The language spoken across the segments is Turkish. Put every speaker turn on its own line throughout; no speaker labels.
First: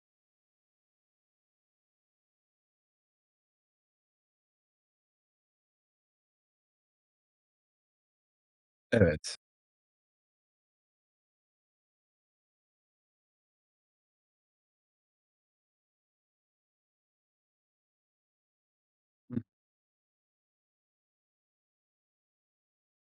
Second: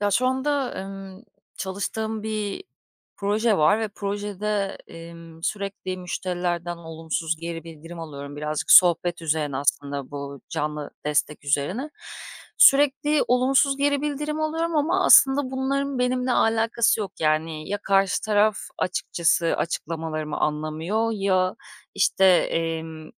Ya, şu anda, çalıştığım bir proje var ve projede, sürekli müşterilerden olumsuz geri bildirim alıyorum. Birazcık sohbet
Evet.
üzerine aslında bu canlı destek üzerine. Sürekli olumsuz geri bildirim alıyorum ama aslında bunların benimle alakası yok. Yani ya karşı taraf
Hı.
açıkçası açıklamalarımı anlamıyor ya, işte,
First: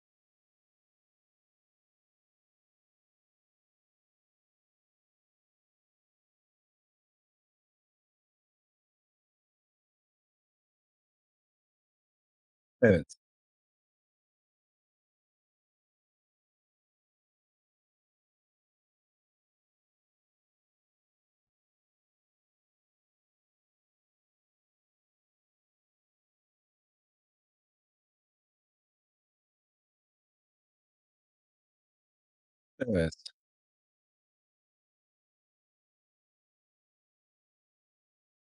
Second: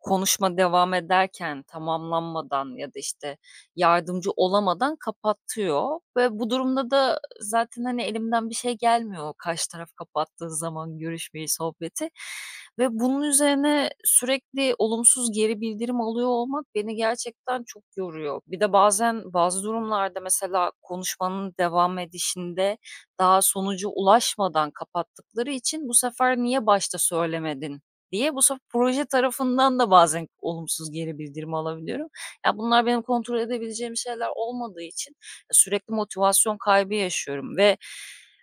konuşma devam ederken tamamlanmadan ya da, işte, yardımcı olamadan kapatıyor ve bu durumda da zaten, hani, elimden bir şey gelmiyor karşı taraf kapattığı zaman görüşmeyi, sohbeti ve
Evet,
bunun üzerine sürekli olumsuz geri bildirim alıyor olmak beni gerçekten çok yoruyor. Bir de bazen bazı durumlarda mesela konuşmanın devam edişinde daha sonucu ulaşmadan kapattıkları için bu sefer "Niye başta söylemedin?" diye bu sefer proje tarafından da bazen olumsuz geri bildirim alabiliyorum. Ya, bunlar benim
evet.
kontrol edebileceğim şeyler olmadığı için sürekli motivasyon kaybı yaşıyorum ve,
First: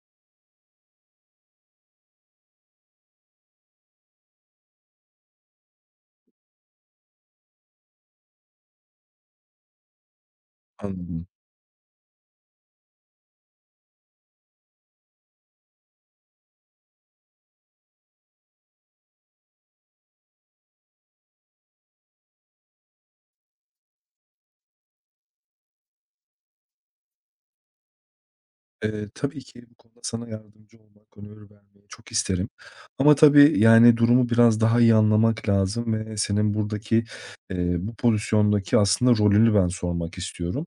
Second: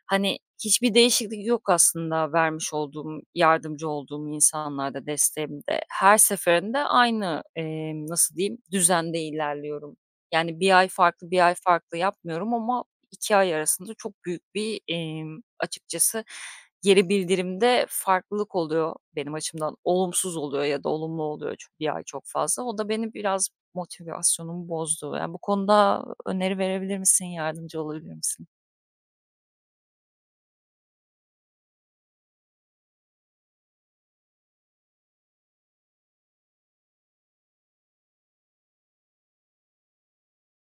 hani, hiçbir değişiklik yok aslında vermiş olduğum, yardımcı olduğum insanlarda, desteğimde. Her seferinde aynı, nasıl diyeyim, düzende ilerliyorum. Yani, bir ay
Anladım.
farklı, bir ay farklı yapmıyorum ama 2 ay arasında çok büyük bir, açıkçası geri bildirimde farklılık oluyor benim açımdan. Olumsuz oluyor ya da olumlu oluyor 1 ay çok fazla. O da beni biraz motivasyonumu bozdu. Yani, bu konuda öneri verebilir misin? Yardımcı olabilir misin?
Tabii ki bu konuda sana yardımcı olmak, öneri vermeyi çok isterim. Ama tabii, yani, durumu biraz daha iyi anlamak lazım ve senin buradaki, bu pozisyondaki aslında rolünü ben sormak istiyorum.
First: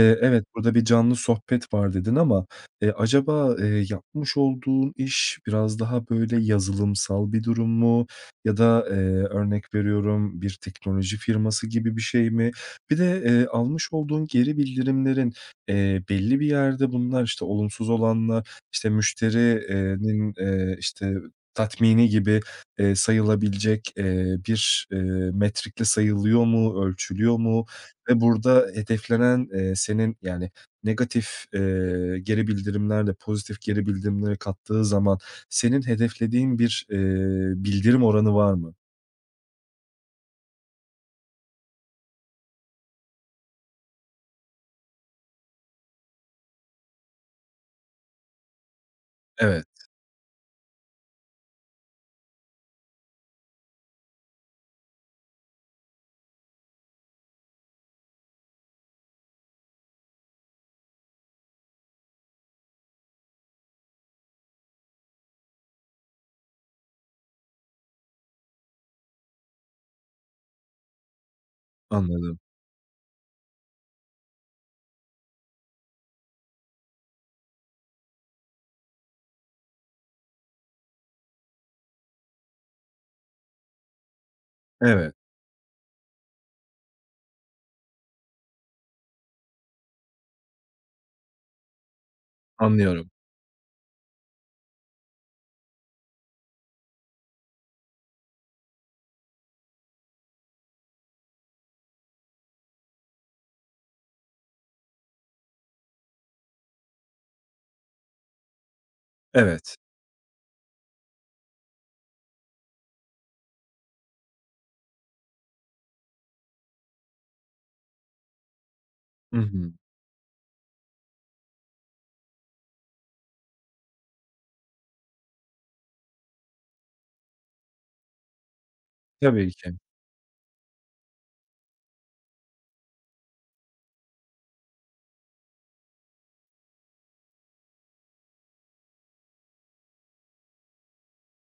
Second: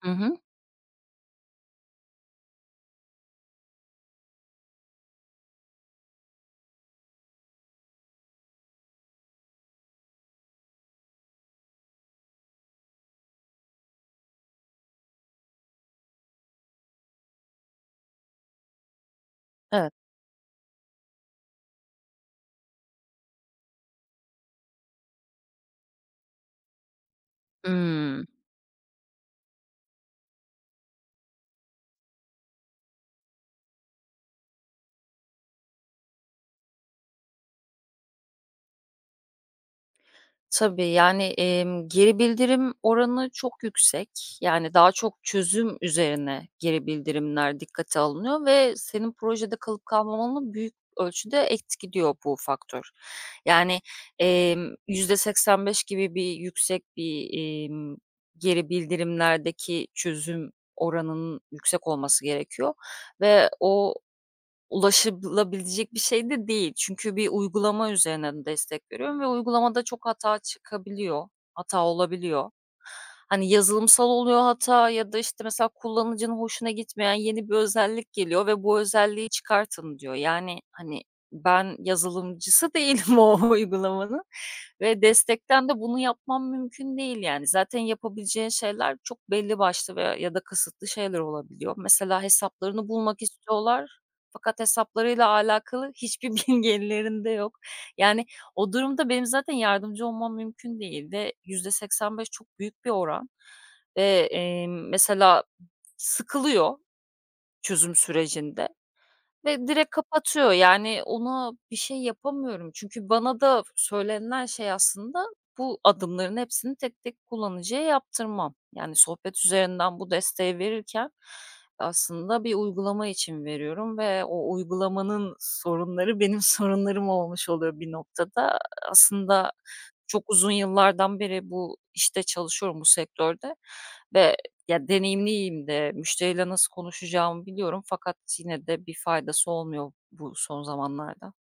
Hı hı.
Evet, burada bir canlı sohbet var dedin ama, acaba, yapmış olduğun iş biraz daha böyle yazılımsal bir durum mu ya da, örnek veriyorum bir teknoloji firması gibi bir şey mi? Bir de, almış olduğun geri bildirimlerin belli bir yerde bunlar, işte, olumsuz olanlar, işte,
Evet.
müşterinin işte, tatmini gibi, sayılabilecek, bir, metrikle sayılıyor mu, ölçülüyor mu ve
Hımm.
burada hedeflenen, senin, yani, negatif, geri bildirimlerle pozitif geri bildirimleri kattığı zaman senin hedeflediğin bir, bildirim oranı var mı?
Tabii, yani, geri bildirim oranı çok yüksek. Yani, daha çok çözüm üzerine geri bildirimler dikkate alınıyor ve senin projede
Evet,
kalıp kalmamanı büyük ölçüde etkiliyor bu faktör. Yani, %85 gibi bir yüksek bir, geri bildirimlerdeki çözüm oranının yüksek olması gerekiyor ve o ulaşılabilecek bir şey de değil. Çünkü bir uygulama üzerinden destek veriyorum ve uygulamada çok hata çıkabiliyor, hata
anladım.
olabiliyor. Hani, yazılımsal oluyor hata ya da, işte, mesela kullanıcının hoşuna gitmeyen yeni bir özellik geliyor ve bu özelliği çıkartın diyor. Yani, hani, ben yazılımcısı değilim o uygulamanın ve
Evet,
destekten de bunu yapmam mümkün değil, yani. Zaten yapabileceğin şeyler çok belli başlı veya ya da kısıtlı şeyler olabiliyor. Mesela hesaplarını
anlıyorum.
bulmak istiyorlar fakat hesaplarıyla alakalı hiçbir bilgi ellerinde yok. Yani o durumda benim zaten yardımcı olmam mümkün değil ve %85 çok büyük bir oran. Ve, mesela sıkılıyor çözüm sürecinde ve
Evet.
direkt kapatıyor. Yani ona bir şey yapamıyorum. Çünkü bana da söylenilen şey aslında bu adımların hepsini tek tek kullanıcıya yaptırmam. Yani
Hı
sohbet
hı.
üzerinden bu desteği verirken aslında bir uygulama için veriyorum ve o uygulamanın sorunları benim sorunlarım olmuş oluyor bir noktada.
Tabii
Aslında
ki.
çok uzun yıllardan beri bu işte çalışıyorum bu sektörde ve ya, deneyimliyim de, müşteriyle nasıl konuşacağımı biliyorum fakat yine de bir faydası olmuyor bu son zamanlarda.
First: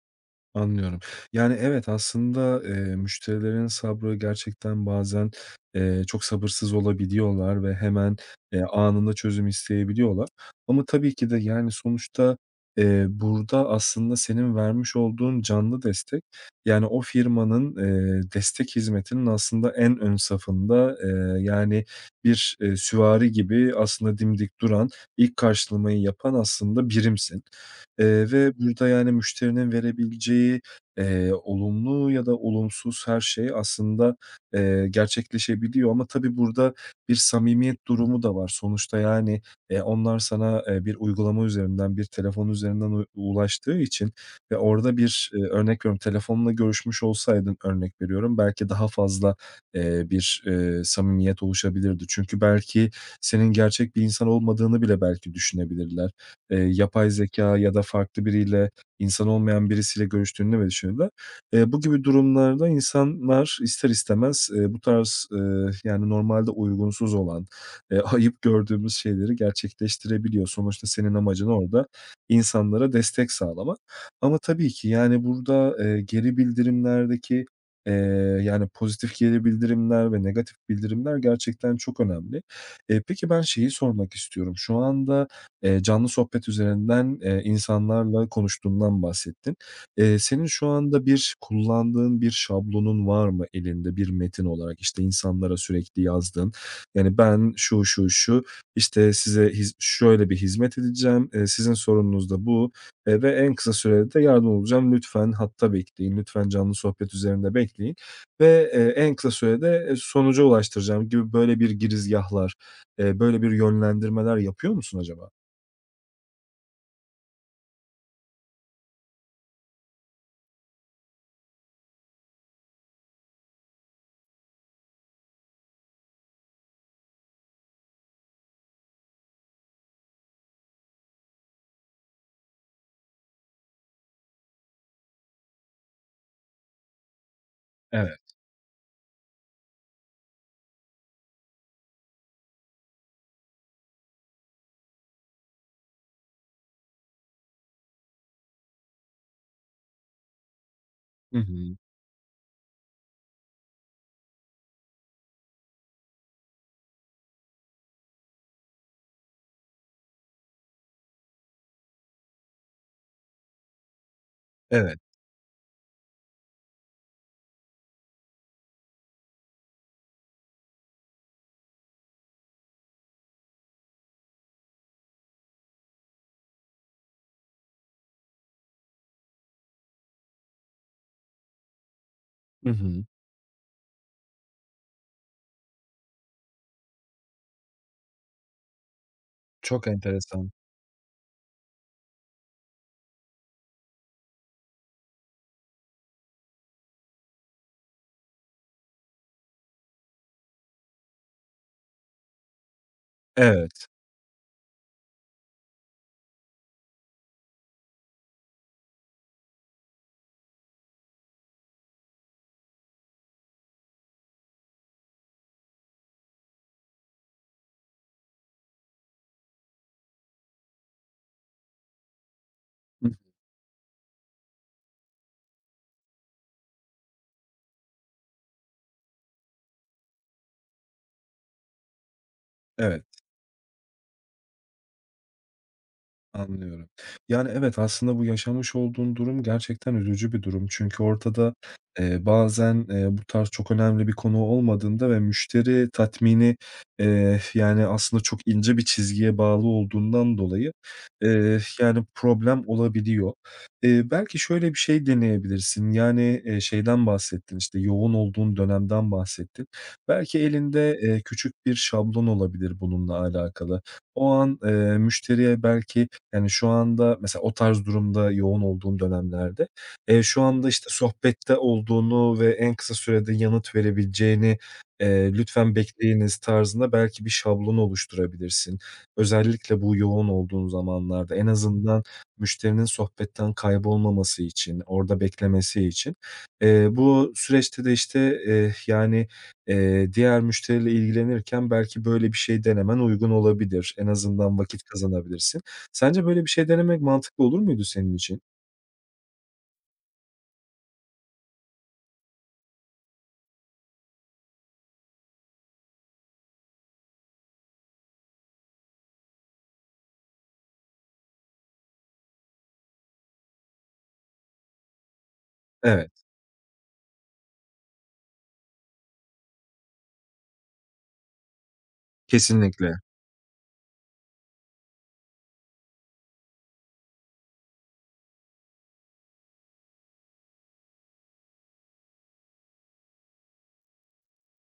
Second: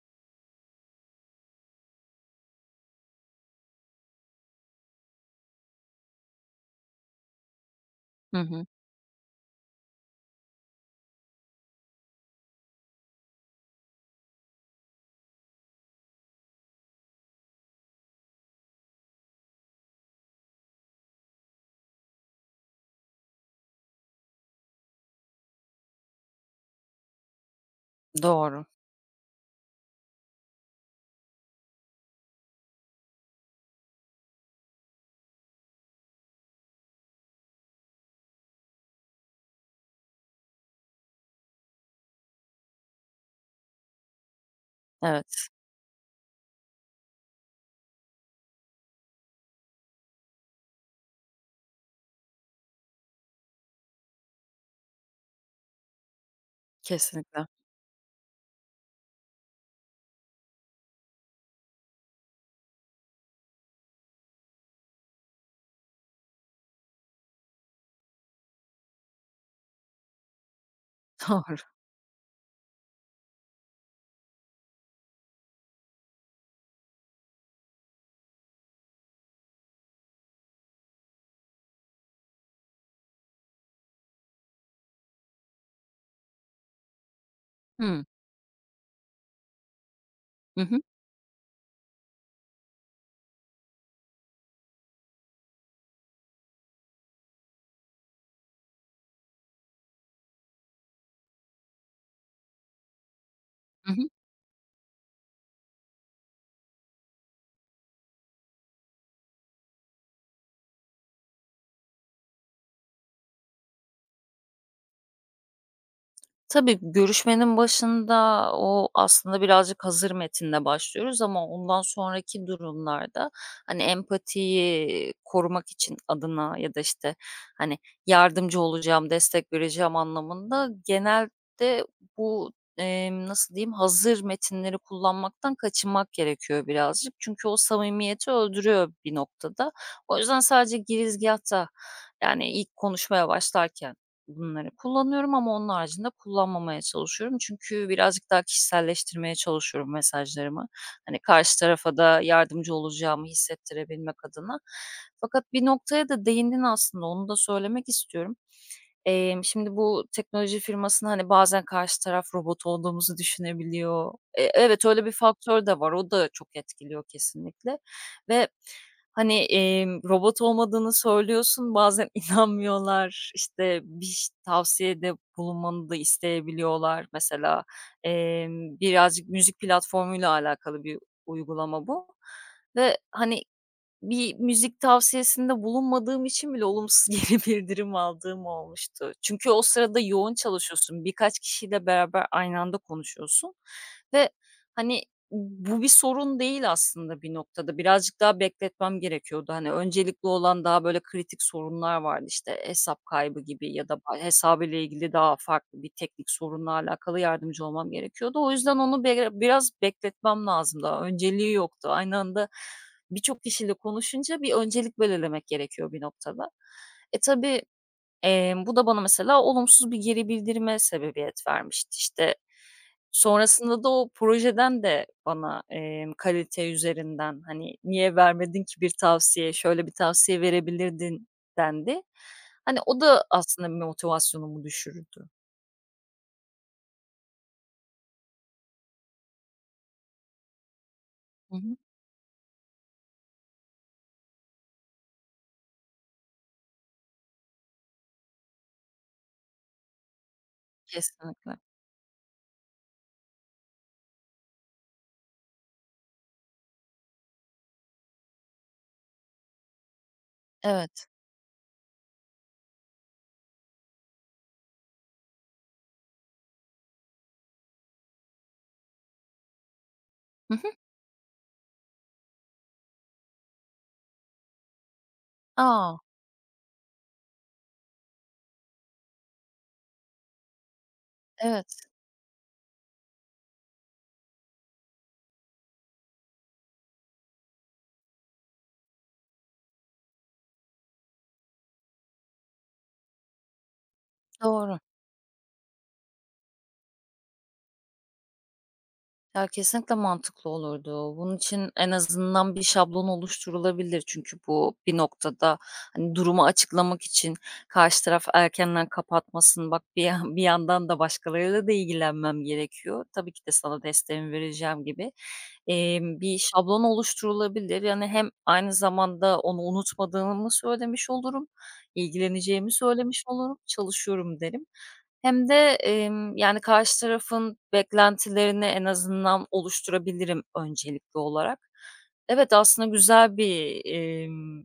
Anlıyorum. Yani, evet, aslında, müşterilerin sabrı gerçekten bazen, çok sabırsız olabiliyorlar ve hemen,
Hı hı.
anında çözüm isteyebiliyorlar. Ama tabii ki de, yani, sonuçta, burada aslında senin vermiş olduğun canlı destek, yani, o firmanın, destek hizmetinin aslında en ön safında, yani, bir, süvari gibi aslında dimdik duran, ilk karşılamayı yapan aslında birimsin. Ve
Doğru.
burada, yani, müşterinin verebileceği, olumlu ya da olumsuz her şey aslında, gerçekleşebiliyor ama tabii burada bir samimiyet durumu da var. Sonuçta, yani, onlar sana, bir uygulama üzerinden, bir telefon üzerinden ulaştığı için ve orada bir,
Evet,
örnek veriyorum, telefonla görüşmüş olsaydın, örnek veriyorum, belki daha fazla, bir, samimiyet oluşabilirdi. Çünkü belki senin gerçek bir insan olmadığını bile belki düşünebilirler yapay
kesinlikle.
zeka ya da farklı biriyle, insan olmayan birisiyle görüştüğünde ve düşündüğünde, bu gibi durumlarda insanlar ister istemez, bu tarz, yani normalde uygunsuz olan, ayıp gördüğümüz şeyleri gerçekleştirebiliyor. Sonuçta senin amacın
Doğru.
orada insanlara destek sağlamak. Ama tabii ki, yani, burada, geri bildirimlerdeki, eee, yani, pozitif geri bildirimler ve negatif bildirimler gerçekten çok önemli. Peki ben şeyi sormak istiyorum. Şu anda canlı sohbet üzerinden,
Hıı.
insanlarla konuştuğundan bahsettin. Senin
Hı
şu
hı.
anda bir kullandığın bir şablonun var mı elinde bir metin olarak? İşte, insanlara sürekli yazdığın, yani, "Ben şu, şu, şu, işte, size şöyle bir hizmet edeceğim, sizin sorununuz da bu, ve en kısa
Hı hı.
sürede de yardımcı olacağım. Lütfen hatta bekleyin, lütfen canlı sohbet üzerinde bekleyin ve, en kısa sürede, sonuca ulaştıracağım." gibi böyle bir girizgâhlar, böyle bir yönlendirmeler yapıyor musun acaba?
Tabii, görüşmenin başında o aslında birazcık hazır metinle başlıyoruz ama ondan sonraki durumlarda, hani, empatiyi korumak için adına ya da, işte, hani, yardımcı olacağım, destek vereceğim anlamında genelde bu, nasıl diyeyim, hazır metinleri kullanmaktan kaçınmak gerekiyor birazcık. Çünkü o
Evet.
samimiyeti öldürüyor bir noktada. O yüzden sadece girizgâhta, yani, ilk konuşmaya başlarken bunları kullanıyorum ama onun haricinde kullanmamaya çalışıyorum. Çünkü birazcık daha kişiselleştirmeye çalışıyorum mesajlarımı. Hani
Hı
karşı
hı.
tarafa da yardımcı olacağımı hissettirebilmek adına. Fakat bir noktaya da değindin aslında, onu da söylemek istiyorum. Şimdi bu teknoloji firmasına, hani, bazen karşı taraf robot olduğumuzu düşünebiliyor. E evet,
Evet.
öyle bir faktör de var. O da çok etkiliyor kesinlikle ve, hani, robot olmadığını söylüyorsun, bazen inanmıyorlar. İşte, bir ş tavsiyede bulunmanı da isteyebiliyorlar. Mesela, birazcık müzik platformuyla alakalı bir uygulama bu
Hı
ve,
hı.
hani bir müzik tavsiyesinde bulunmadığım için bile olumsuz geri bildirim aldığım olmuştu. Çünkü o
Çok
sırada yoğun
enteresan.
çalışıyorsun. Birkaç kişiyle beraber aynı anda konuşuyorsun ve, hani, bu bir sorun değil aslında bir noktada. Birazcık daha bekletmem gerekiyordu. Hani, öncelikli olan daha böyle kritik sorunlar vardı. İşte, hesap kaybı gibi
Evet.
ya da hesabıyla ilgili daha farklı bir teknik sorunla alakalı yardımcı olmam gerekiyordu. O yüzden onu biraz bekletmem lazım daha önceliği yoktu. Aynı anda birçok kişiyle konuşunca bir öncelik belirlemek gerekiyor bir noktada. Tabii, bu da bana mesela olumsuz bir geri bildirime sebebiyet vermişti. İşte,
Hıh.
sonrasında da o projeden de bana, kalite üzerinden, hani, "Niye vermedin ki bir tavsiye, şöyle bir tavsiye verebilirdin." dendi. Hani, o
Evet.
da aslında bir motivasyonumu düşürdü.
Anlıyorum. Yani, evet, aslında bu yaşamış olduğun durum gerçekten üzücü bir durum. Çünkü ortada,
Hı hı.
bazen, bu tarz çok önemli bir konu olmadığında ve müşteri tatmini, yani, aslında çok ince bir çizgiye bağlı olduğundan dolayı,
Kesinlikle.
yani, problem olabiliyor. Belki şöyle bir şey deneyebilirsin. Yani, şeyden bahsettin, işte, yoğun olduğun dönemden bahsettin. Belki elinde,
Evet.
küçük bir şablon olabilir bununla alakalı. O an, müşteriye belki yani, şu anda mesela o tarz durumda yoğun olduğum dönemlerde, şu
Hı
anda,
hı.
işte, sohbette olduğunu ve en kısa sürede yanıt verebileceğini, "Lütfen
A!
bekleyiniz." tarzında belki bir şablon oluşturabilirsin. Özellikle bu yoğun olduğun zamanlarda en
Evet,
azından müşterinin sohbetten kaybolmaması için, orada beklemesi için. Bu süreçte de, işte, yani, diğer müşteriyle ilgilenirken belki böyle bir şey denemen uygun olabilir. En azından
doğru.
vakit kazanabilirsin. Sence böyle bir şey denemek mantıklı olur muydu senin için?
Ya, kesinlikle mantıklı olurdu. Bunun için en azından bir şablon oluşturulabilir. Çünkü bu bir noktada, hani, durumu açıklamak için karşı taraf erkenden kapatmasın, bak bir yan bir yandan da başkalarıyla da ilgilenmem gerekiyor. Tabii ki de sana desteğimi vereceğim gibi,
Evet,
bir şablon oluşturulabilir. Yani, hem aynı zamanda onu unutmadığımı söylemiş olurum, ilgileneceğimi
kesinlikle.
söylemiş olurum, çalışıyorum derim. Hem de, yani, karşı tarafın beklentilerini en azından oluşturabilirim öncelikli olarak. Evet, aslında güzel bir,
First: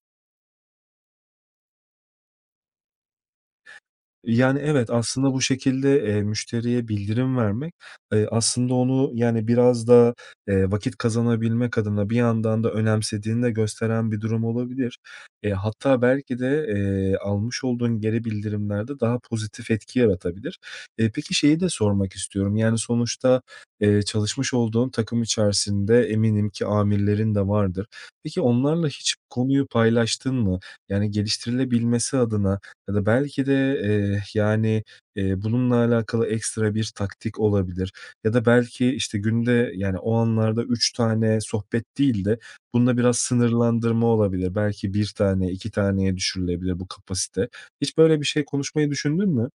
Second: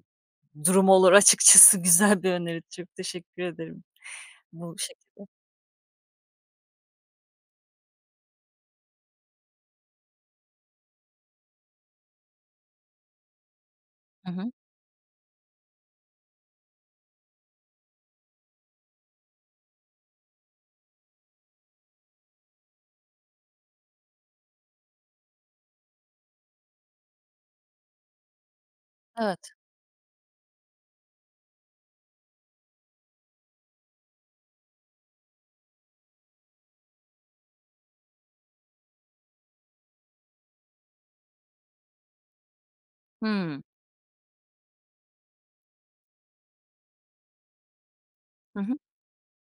durum olur açıkçası. Güzel bir öneri. Çok teşekkür ederim
Yani,
bu
evet,
şekilde.
aslında bu şekilde, müşteriye bildirim vermek, aslında onu, yani, biraz da, vakit kazanabilmek adına bir yandan da önemsediğini de gösteren bir
Hı
durum
hı.
olabilir. Hatta belki de, almış olduğun geri bildirimlerde daha pozitif etki yaratabilir. Peki şeyi de sormak istiyorum, yani, sonuçta, çalışmış olduğun takım içerisinde eminim ki amirlerin de vardır. Peki onlarla hiç bu
Evet.
konuyu paylaştın mı? Yani geliştirilebilmesi adına ya da belki de, yani, bununla alakalı ekstra bir taktik olabilir ya da belki, işte, günde, yani, o anlarda 3 tane sohbet değil de bunda biraz
Hımm.
sınırlandırma olabilir. Belki bir tane, 2 taneye düşürülebilir bu kapasite. Hiç böyle bir şey
Hı.
konuşmayı düşündün mü?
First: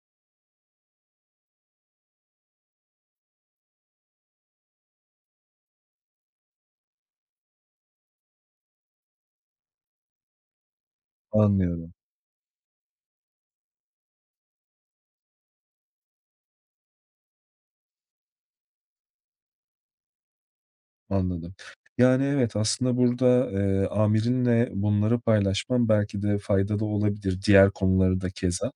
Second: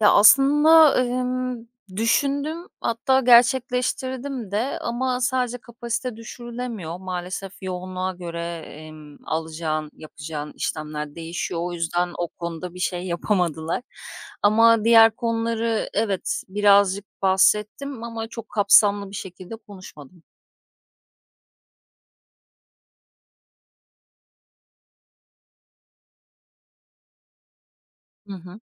Ya, aslında, düşündüm hatta gerçekleştirdim de ama sadece kapasite düşürülemiyor. Maalesef yoğunluğa göre, alacağın, yapacağın işlemler değişiyor. O
Anlıyorum.
yüzden o konuda bir şey yapamadılar. Ama diğer konuları evet, birazcık bahsettim ama çok kapsamlı bir şekilde konuşmadım.
Anladım. Yani, evet, aslında burada, amirinle bunları paylaşman belki de faydalı olabilir, diğer konuları da
Hı hı.
keza.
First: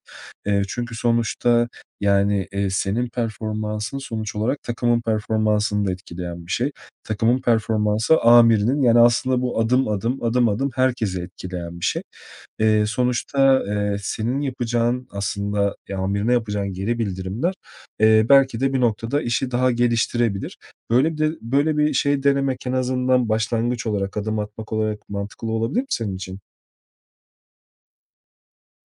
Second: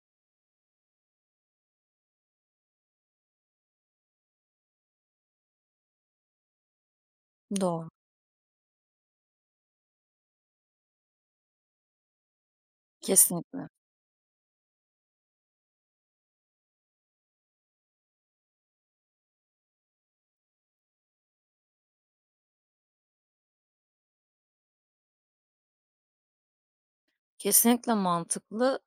Çünkü sonuçta, yani, senin performansın sonuç olarak takımın performansını da etkileyen bir şey. Takımın
Doğru.
performansı amirinin, yani, aslında bu adım adım, adım adım herkese etkileyen bir şey. Sonuçta,
Kesinlikle.
senin yapacağın aslında, amirine yapacağın geri bildirimler, belki de bir noktada işi daha geliştirebilir. Böyle bir de böyle bir şey denemek en azından başlangıç olarak, adım atmak olarak mantıklı olabilir mi senin için?
Kesinlikle mantıklı.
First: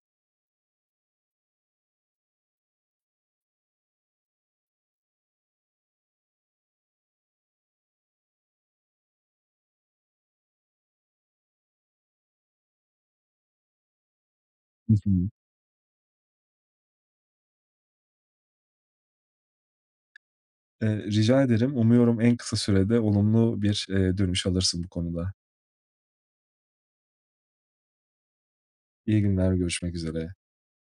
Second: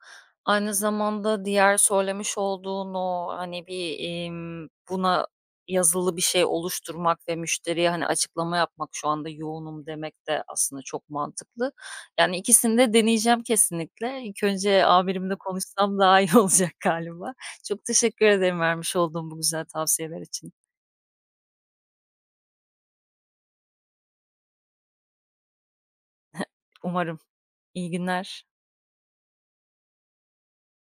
Aynı zamanda diğer söylemiş olduğun o, hani, bir, buna yazılı bir şey oluşturmak ve müşteriye, hani, açıklama yapmak, "Şu anda yoğunum." demek de aslında çok mantıklı. Yani, ikisini de deneyeceğim kesinlikle. İlk önce
Hı hı.
amirimle konuşsam daha iyi olacak galiba. Çok teşekkür ederim vermiş olduğun bu güzel tavsiyeler için.
Rica ederim. Umuyorum en kısa sürede olumlu bir, dönüş alırsın bu konuda.
Umarım. İyi günler.
İyi günler, görüşmek üzere.